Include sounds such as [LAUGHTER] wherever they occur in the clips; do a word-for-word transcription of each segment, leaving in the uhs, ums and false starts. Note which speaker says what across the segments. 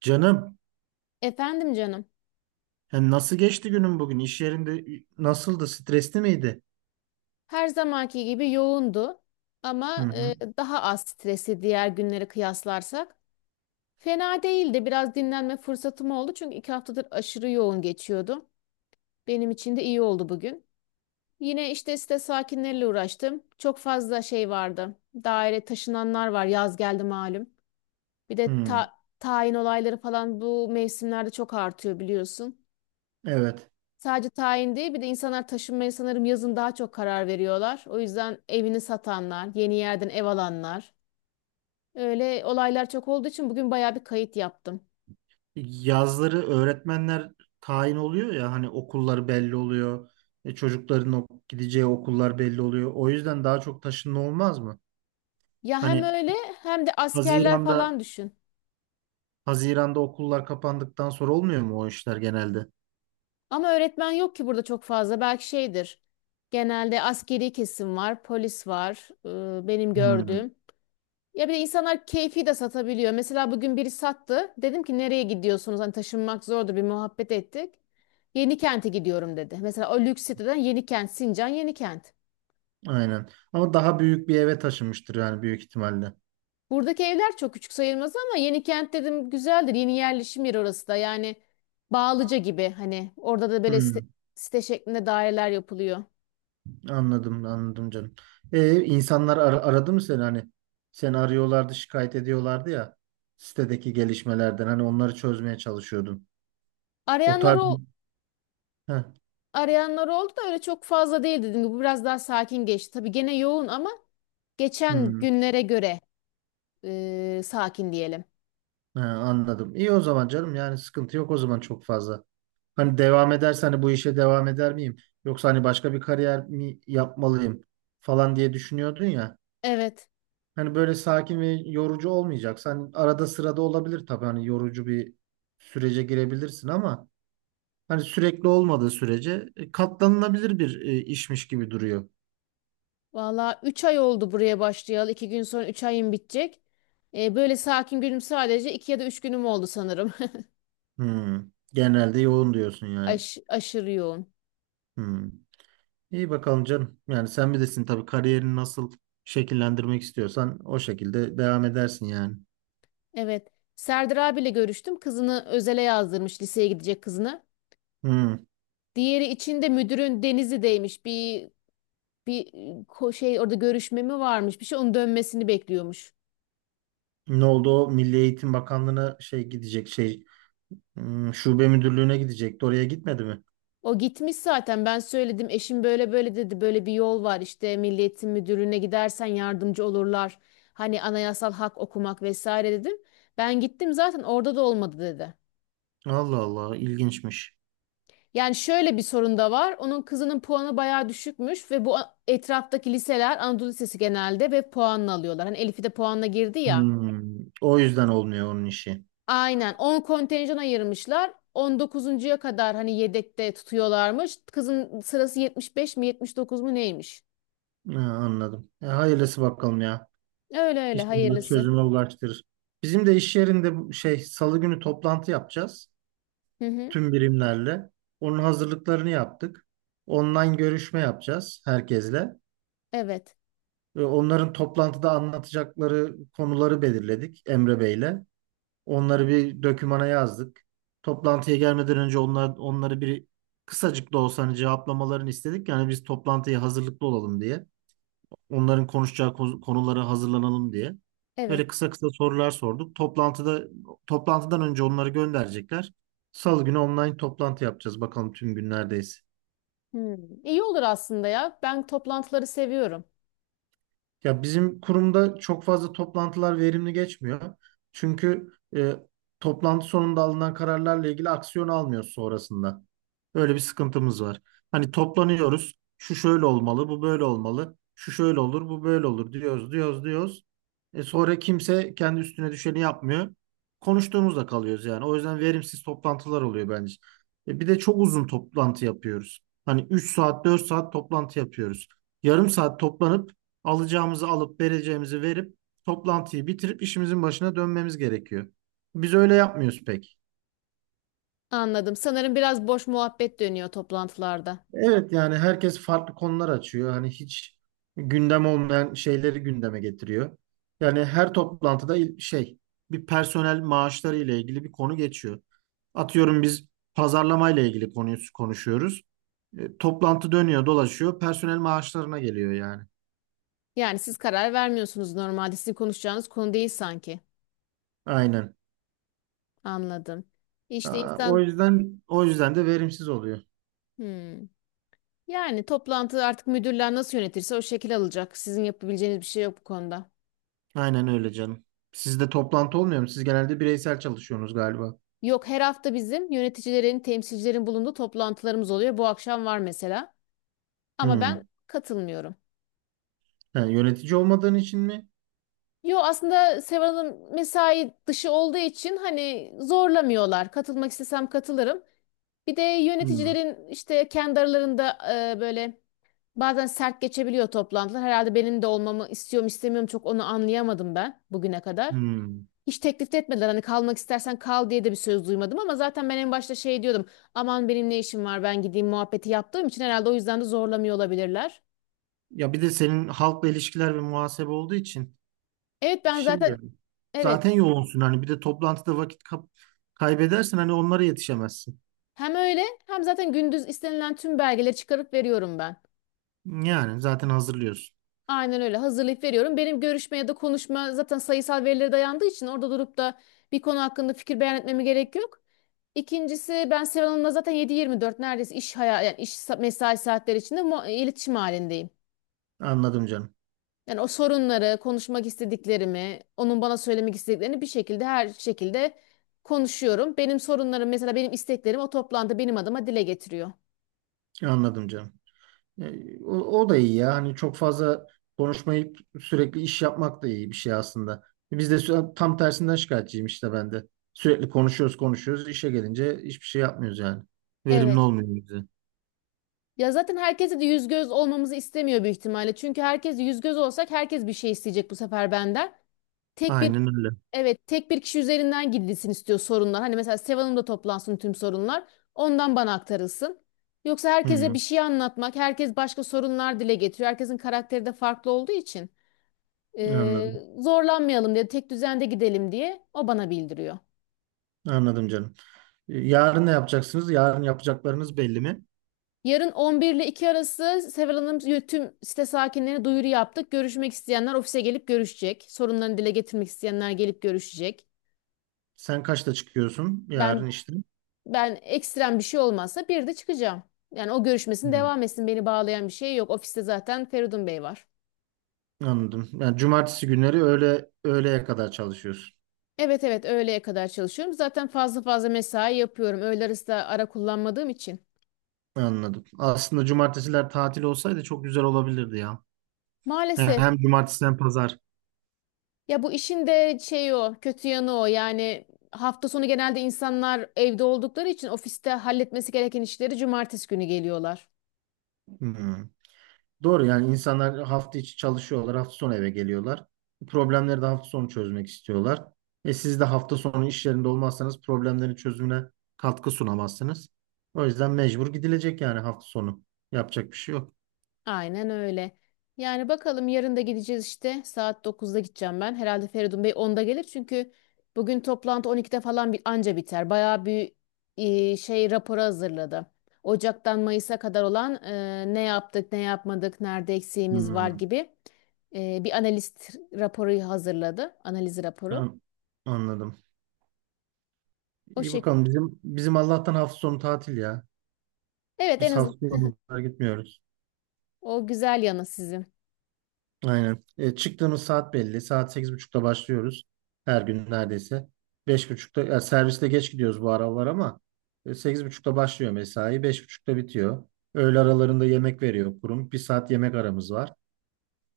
Speaker 1: Canım,
Speaker 2: Efendim canım.
Speaker 1: yani nasıl geçti günün bugün? İş yerinde nasıldı? Stresli miydi?
Speaker 2: Her zamanki gibi yoğundu
Speaker 1: Hı
Speaker 2: ama e,
Speaker 1: hı.
Speaker 2: daha az stresi diğer günlere kıyaslarsak. Fena değildi. Biraz dinlenme fırsatım oldu çünkü iki haftadır aşırı yoğun geçiyordum. Benim için de iyi oldu bugün. Yine işte site sakinleriyle uğraştım. Çok fazla şey vardı. Daire taşınanlar var. Yaz geldi malum. Bir de
Speaker 1: Hı.
Speaker 2: ta- tayin olayları falan bu mevsimlerde çok artıyor biliyorsun.
Speaker 1: Evet.
Speaker 2: Sadece tayin değil, bir de insanlar taşınmaya sanırım yazın daha çok karar veriyorlar. O yüzden evini satanlar, yeni yerden ev alanlar. Öyle olaylar çok olduğu için bugün bayağı bir kayıt yaptım.
Speaker 1: Yazları öğretmenler tayin oluyor ya hani okullar belli oluyor. E, çocukların o- gideceği okullar belli oluyor. O yüzden daha çok taşınma olmaz mı?
Speaker 2: Ya hem
Speaker 1: Hani
Speaker 2: öyle hem de askerler
Speaker 1: Haziran'da
Speaker 2: falan düşün.
Speaker 1: Haziran'da okullar kapandıktan sonra olmuyor mu o işler genelde?
Speaker 2: Ama öğretmen yok ki burada çok fazla. Belki şeydir. Genelde askeri kesim var, polis var, e, benim
Speaker 1: Hı.
Speaker 2: gördüğüm. Ya bir de insanlar keyfi de satabiliyor. Mesela bugün biri sattı. Dedim ki nereye gidiyorsunuz? Hani taşınmak zordu, bir muhabbet ettik. Yenikent'e gidiyorum dedi. Mesela o lüks siteden Yenikent, Sincan Yenikent.
Speaker 1: Aynen. Ama daha büyük bir eve taşınmıştır yani büyük ihtimalle.
Speaker 2: Buradaki evler çok küçük sayılmaz ama Yenikent dedim güzeldir. Yeni yerleşim yeri orası da. Yani Bağlıca gibi, hani orada da böyle site,
Speaker 1: Hı.
Speaker 2: site şeklinde daireler yapılıyor.
Speaker 1: Anladım, anladım canım. Ee, insanlar ar- aradı mı seni hani? Seni arıyorlardı, şikayet ediyorlardı ya sitedeki gelişmelerden. Hani onları çözmeye çalışıyordun. O
Speaker 2: Arayanlar
Speaker 1: tarz.
Speaker 2: o
Speaker 1: Heh,
Speaker 2: arayanlar oldu da öyle çok fazla değil dedim. Bu biraz daha sakin geçti. Tabii gene yoğun ama geçen
Speaker 1: hmm,
Speaker 2: günlere göre e, sakin diyelim.
Speaker 1: he, anladım. İyi o zaman canım. Yani sıkıntı yok o zaman çok fazla. Hani devam edersen hani bu işe devam eder miyim? Yoksa hani başka bir kariyer mi yapmalıyım falan diye düşünüyordun ya.
Speaker 2: Evet.
Speaker 1: Hani böyle sakin ve yorucu olmayacaksa hani arada sırada olabilir tabii hani yorucu bir sürece girebilirsin ama Hani sürekli olmadığı sürece e, katlanılabilir bir e, işmiş gibi duruyor.
Speaker 2: Valla üç ay oldu buraya başlayalı. iki gün sonra üç ayım bitecek. E, böyle sakin günüm sadece iki ya da üç günüm oldu sanırım.
Speaker 1: Hmm. Genelde yoğun diyorsun
Speaker 2: [LAUGHS]
Speaker 1: yani.
Speaker 2: Aş aşırı yoğun.
Speaker 1: Hmm. İyi bakalım canım. Yani sen bilirsin tabii kariyerini nasıl şekillendirmek istiyorsan o şekilde devam edersin yani.
Speaker 2: Evet. Serdar abiyle görüştüm. Kızını özele yazdırmış. Liseye gidecek kızını.
Speaker 1: Hmm.
Speaker 2: Diğeri için de müdürün Denizli'deymiş. Bir bir e, ko- şey, orada görüşme mi varmış bir şey, onun dönmesini bekliyormuş.
Speaker 1: Ne oldu o Milli Eğitim Bakanlığı'na şey gidecek şey hmm, şube müdürlüğüne gidecekti. Oraya gitmedi mi?
Speaker 2: O gitmiş zaten, ben söyledim eşim böyle böyle dedi, böyle bir yol var işte, Milli Eğitim Müdürlüğü'ne gidersen yardımcı olurlar. Hani anayasal hak okumak vesaire dedim. Ben gittim zaten, orada da olmadı dedi.
Speaker 1: Allah Allah ilginçmiş.
Speaker 2: Yani şöyle bir sorun da var. Onun kızının puanı bayağı düşükmüş ve bu a- etraftaki liseler Anadolu Lisesi genelde ve puanla alıyorlar. Hani Elif'i de puanla girdi ya.
Speaker 1: Hmm. O yüzden olmuyor onun işi.
Speaker 2: Aynen. On kontenjan ayırmışlar. On dokuzuncuya kadar hani yedekte tutuyorlarmış. Kızın sırası yetmiş beş mi yetmiş dokuz mu neymiş?
Speaker 1: Ha, anladım. E, hayırlısı bakalım ya.
Speaker 2: Öyle öyle,
Speaker 1: İnşallah
Speaker 2: hayırlısı.
Speaker 1: çözüme ulaştırır. Bizim de iş yerinde bu şey Salı günü toplantı yapacağız
Speaker 2: Hı hı.
Speaker 1: tüm birimlerle. Onun hazırlıklarını yaptık. Online görüşme yapacağız herkesle.
Speaker 2: Evet.
Speaker 1: Ve Onların toplantıda anlatacakları konuları belirledik Emre Bey'le. Onları bir dokümana yazdık. Toplantıya gelmeden önce onlar onları bir kısacık da olsa hani cevaplamalarını istedik. Yani biz toplantıya hazırlıklı olalım diye. onların konuşacağı ko- konulara hazırlanalım diye.
Speaker 2: Evet.
Speaker 1: Böyle kısa kısa sorular sorduk. Toplantıda toplantıdan önce onları gönderecekler. Salı günü online toplantı yapacağız. Bakalım tüm gün neredeyiz.
Speaker 2: Hmm. İyi olur aslında ya. Ben toplantıları seviyorum.
Speaker 1: Ya bizim kurumda çok fazla toplantılar verimli geçmiyor. Çünkü e, toplantı sonunda alınan kararlarla ilgili aksiyon almıyoruz sonrasında. Öyle bir sıkıntımız var. Hani toplanıyoruz. Şu şöyle olmalı, bu böyle olmalı. Şu şöyle olur, bu böyle olur diyoruz, diyoruz, diyoruz. E sonra kimse kendi üstüne düşeni yapmıyor. Konuştuğumuzda kalıyoruz yani. O yüzden verimsiz toplantılar oluyor bence. E bir de çok uzun toplantı yapıyoruz. Hani üç saat, dört saat toplantı yapıyoruz. Yarım saat toplanıp Alacağımızı alıp vereceğimizi verip toplantıyı bitirip işimizin başına dönmemiz gerekiyor. Biz öyle yapmıyoruz pek.
Speaker 2: Anladım. Sanırım biraz boş muhabbet dönüyor toplantılarda.
Speaker 1: Evet yani herkes farklı konular açıyor. Hani hiç gündem olmayan şeyleri gündeme getiriyor. Yani her toplantıda il- şey bir personel maaşları ile ilgili bir konu geçiyor. Atıyorum biz pazarlama ile ilgili konuyu konuşuyoruz. E, toplantı dönüyor, dolaşıyor, personel maaşlarına geliyor yani.
Speaker 2: Yani siz karar vermiyorsunuz normalde. Sizin konuşacağınız konu değil sanki.
Speaker 1: Aynen.
Speaker 2: Anladım. İşte
Speaker 1: Aa, o
Speaker 2: insan.
Speaker 1: yüzden o yüzden de verimsiz oluyor.
Speaker 2: Hmm. Yani toplantı artık müdürler nasıl yönetirse o şekil alacak. Sizin yapabileceğiniz bir şey yok bu konuda.
Speaker 1: Aynen öyle canım. Sizde toplantı olmuyor mu? Siz genelde bireysel çalışıyorsunuz galiba.
Speaker 2: Yok, her hafta bizim yöneticilerin, temsilcilerin bulunduğu toplantılarımız oluyor. Bu akşam var mesela. Ama ben
Speaker 1: Hmm.
Speaker 2: katılmıyorum.
Speaker 1: Ha, yönetici olmadığın için mi?
Speaker 2: Yo, aslında Seval Hanım mesai dışı olduğu için hani zorlamıyorlar. Katılmak istesem katılırım. Bir de
Speaker 1: Hmm.
Speaker 2: yöneticilerin işte kendi aralarında e, böyle bazen sert geçebiliyor toplantılar. Herhalde benim de olmamı istiyorum istemiyorum, çok onu anlayamadım ben bugüne kadar.
Speaker 1: Hmm.
Speaker 2: Hiç teklif de etmediler, hani kalmak istersen kal diye de bir söz duymadım, ama zaten ben en başta şey diyordum, aman benim ne işim var ben gideyim muhabbeti yaptığım için herhalde o yüzden de zorlamıyor olabilirler.
Speaker 1: Ya bir de senin halkla ilişkiler ve muhasebe olduğu için
Speaker 2: Evet, ben
Speaker 1: şey
Speaker 2: zaten
Speaker 1: yani.
Speaker 2: evet
Speaker 1: Zaten yoğunsun hani bir de toplantıda vakit kap- kaybedersen hani onlara yetişemezsin.
Speaker 2: hem öyle hem zaten gündüz istenilen tüm belgeleri çıkarıp veriyorum ben.
Speaker 1: Yani zaten hazırlıyorsun.
Speaker 2: Aynen öyle, hazırlayıp veriyorum. Benim görüşme ya da konuşma zaten sayısal verilere dayandığı için orada durup da bir konu hakkında fikir beyan etmeme gerek yok. İkincisi, ben Seval Hanım'la zaten yedi yirmi dört neredeyse iş hayal, yani iş sa- mesai saatleri içinde mu- iletişim halindeyim.
Speaker 1: Anladım canım.
Speaker 2: Yani o sorunları, konuşmak istediklerimi, onun bana söylemek istediklerini bir şekilde, her şekilde konuşuyorum. Benim sorunlarım mesela, benim isteklerim o toplantıda benim adıma dile getiriyor.
Speaker 1: Anladım canım. E, O, o da iyi ya. Hani çok fazla konuşmayıp sürekli iş yapmak da iyi bir şey aslında. Biz de sü- tam tersinden şikayetçiyim işte ben de. Sürekli konuşuyoruz konuşuyoruz. İşe gelince hiçbir şey yapmıyoruz yani. Verimli
Speaker 2: Evet.
Speaker 1: olmuyor bize.
Speaker 2: Ya zaten herkese de yüz göz olmamızı istemiyor büyük ihtimalle. Çünkü herkes yüz göz olsak, herkes bir şey isteyecek bu sefer benden. Tek bir
Speaker 1: Aynen öyle.
Speaker 2: Evet, tek bir kişi üzerinden gidilsin istiyor sorunlar. Hani mesela Seval Hanım'da toplansın tüm sorunlar. Ondan bana aktarılsın. Yoksa herkese bir
Speaker 1: Hı,
Speaker 2: şey anlatmak, herkes başka sorunlar dile getiriyor. Herkesin karakteri de farklı olduğu için eee,
Speaker 1: anladım.
Speaker 2: zorlanmayalım diye, tek düzende gidelim diye o bana bildiriyor.
Speaker 1: Anladım canım. E, Yarın ne yapacaksınız? Yarın yapacaklarınız belli mi?
Speaker 2: Yarın on bir ile iki arası Seval Hanım y- tüm site sakinlerine duyuru yaptık. Görüşmek isteyenler ofise gelip görüşecek. Sorunlarını dile getirmek isteyenler gelip görüşecek.
Speaker 1: Sen kaçta çıkıyorsun
Speaker 2: Ben
Speaker 1: yarın işte?
Speaker 2: ben ekstrem bir şey olmazsa bir de çıkacağım. Yani o görüşmesin,
Speaker 1: Hı,
Speaker 2: devam etsin, beni bağlayan bir şey yok. Ofiste zaten Feridun Bey var.
Speaker 1: anladım. Yani cumartesi günleri öğle öğleye kadar çalışıyorsun.
Speaker 2: Evet, evet öğleye kadar çalışıyorum. Zaten fazla fazla mesai yapıyorum. Öğle arası da ara kullanmadığım için.
Speaker 1: Anladım. Aslında cumartesiler tatil olsaydı çok güzel olabilirdi ya. Yani
Speaker 2: Maalesef.
Speaker 1: Hem cumartesi hem pazar.
Speaker 2: Ya bu işin de şey, o kötü yanı o. Yani hafta sonu genelde insanlar evde oldukları için ofiste halletmesi gereken işleri cumartesi günü geliyorlar.
Speaker 1: Hmm. Doğru yani insanlar hafta içi çalışıyorlar, hafta sonu eve geliyorlar. Problemleri de hafta sonu çözmek istiyorlar. E siz de hafta sonu iş yerinde olmazsanız problemlerin çözümüne katkı sunamazsınız. O yüzden mecbur gidilecek yani hafta sonu. Yapacak bir şey yok.
Speaker 2: Aynen öyle. Yani bakalım yarın da gideceğiz işte. Saat dokuzda gideceğim ben. Herhalde Feridun Bey onda gelir çünkü bugün toplantı on ikide falan bir anca biter. Bayağı bir e, şey raporu hazırladı. Ocak'tan Mayıs'a kadar olan e, ne yaptık, ne yapmadık, nerede eksiğimiz var
Speaker 1: Hmm,
Speaker 2: gibi e, bir analist raporu hazırladı. Analiz raporu.
Speaker 1: ben anladım.
Speaker 2: O
Speaker 1: İyi
Speaker 2: şey.
Speaker 1: bakalım bizim bizim Allah'tan hafta sonu tatil ya.
Speaker 2: Evet, en
Speaker 1: Biz
Speaker 2: azından
Speaker 1: hafta sonu gitmiyoruz.
Speaker 2: o güzel yanı sizin.
Speaker 1: Aynen. E, çıktığımız saat belli. Saat sekiz buçukta başlıyoruz. Her gün neredeyse. beş buçukta ya serviste geç gidiyoruz bu aralar ama e, sekiz buçukta başlıyor mesai. beş buçukta bitiyor. Öğle aralarında yemek veriyor kurum. Bir saat yemek aramız var.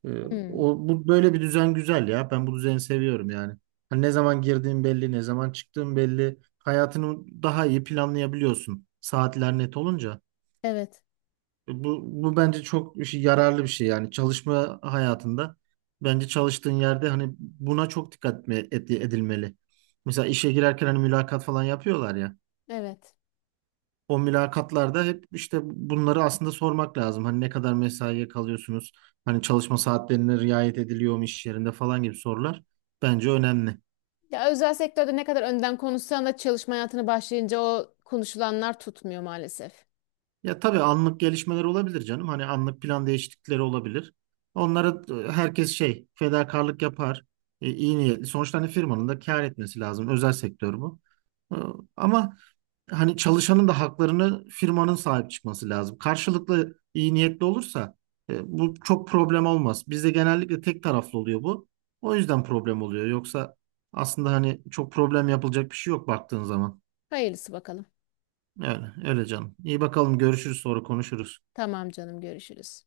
Speaker 1: E,
Speaker 2: Hmm.
Speaker 1: o, bu böyle bir düzen güzel ya. Ben bu düzeni seviyorum yani. Hani ne zaman girdiğin belli, ne zaman çıktığın belli. Hayatını daha iyi planlayabiliyorsun. Saatler net olunca.
Speaker 2: Evet.
Speaker 1: Bu, bu bence çok işi- yararlı bir şey yani çalışma hayatında. Bence çalıştığın yerde hani buna çok dikkat etme- et- edilmeli. Mesela işe girerken hani mülakat falan yapıyorlar ya.
Speaker 2: Evet.
Speaker 1: O mülakatlarda hep işte bunları aslında sormak lazım. Hani ne kadar mesaiye kalıyorsunuz? Hani çalışma saatlerine riayet ediliyor mu iş yerinde falan gibi sorular bence önemli.
Speaker 2: Ya özel sektörde ne kadar önden konuşsan da çalışma hayatına başlayınca o konuşulanlar tutmuyor maalesef.
Speaker 1: Ya tabii anlık gelişmeler olabilir canım. Hani anlık plan değişiklikleri olabilir. Onlara e, herkes şey fedakarlık yapar. E, iyi niyetli. Sonuçta hani firmanın da kâr etmesi lazım. Özel sektör bu. E, Ama hani çalışanın da haklarını firmanın sahip çıkması lazım. Karşılıklı iyi niyetli olursa e, bu çok problem olmaz. Bizde genellikle tek taraflı oluyor bu. O yüzden problem oluyor. Yoksa aslında hani çok problem yapılacak bir şey yok baktığın zaman.
Speaker 2: Hayırlısı bakalım.
Speaker 1: Öyle, öyle canım. İyi bakalım görüşürüz sonra konuşuruz.
Speaker 2: Tamam canım, görüşürüz.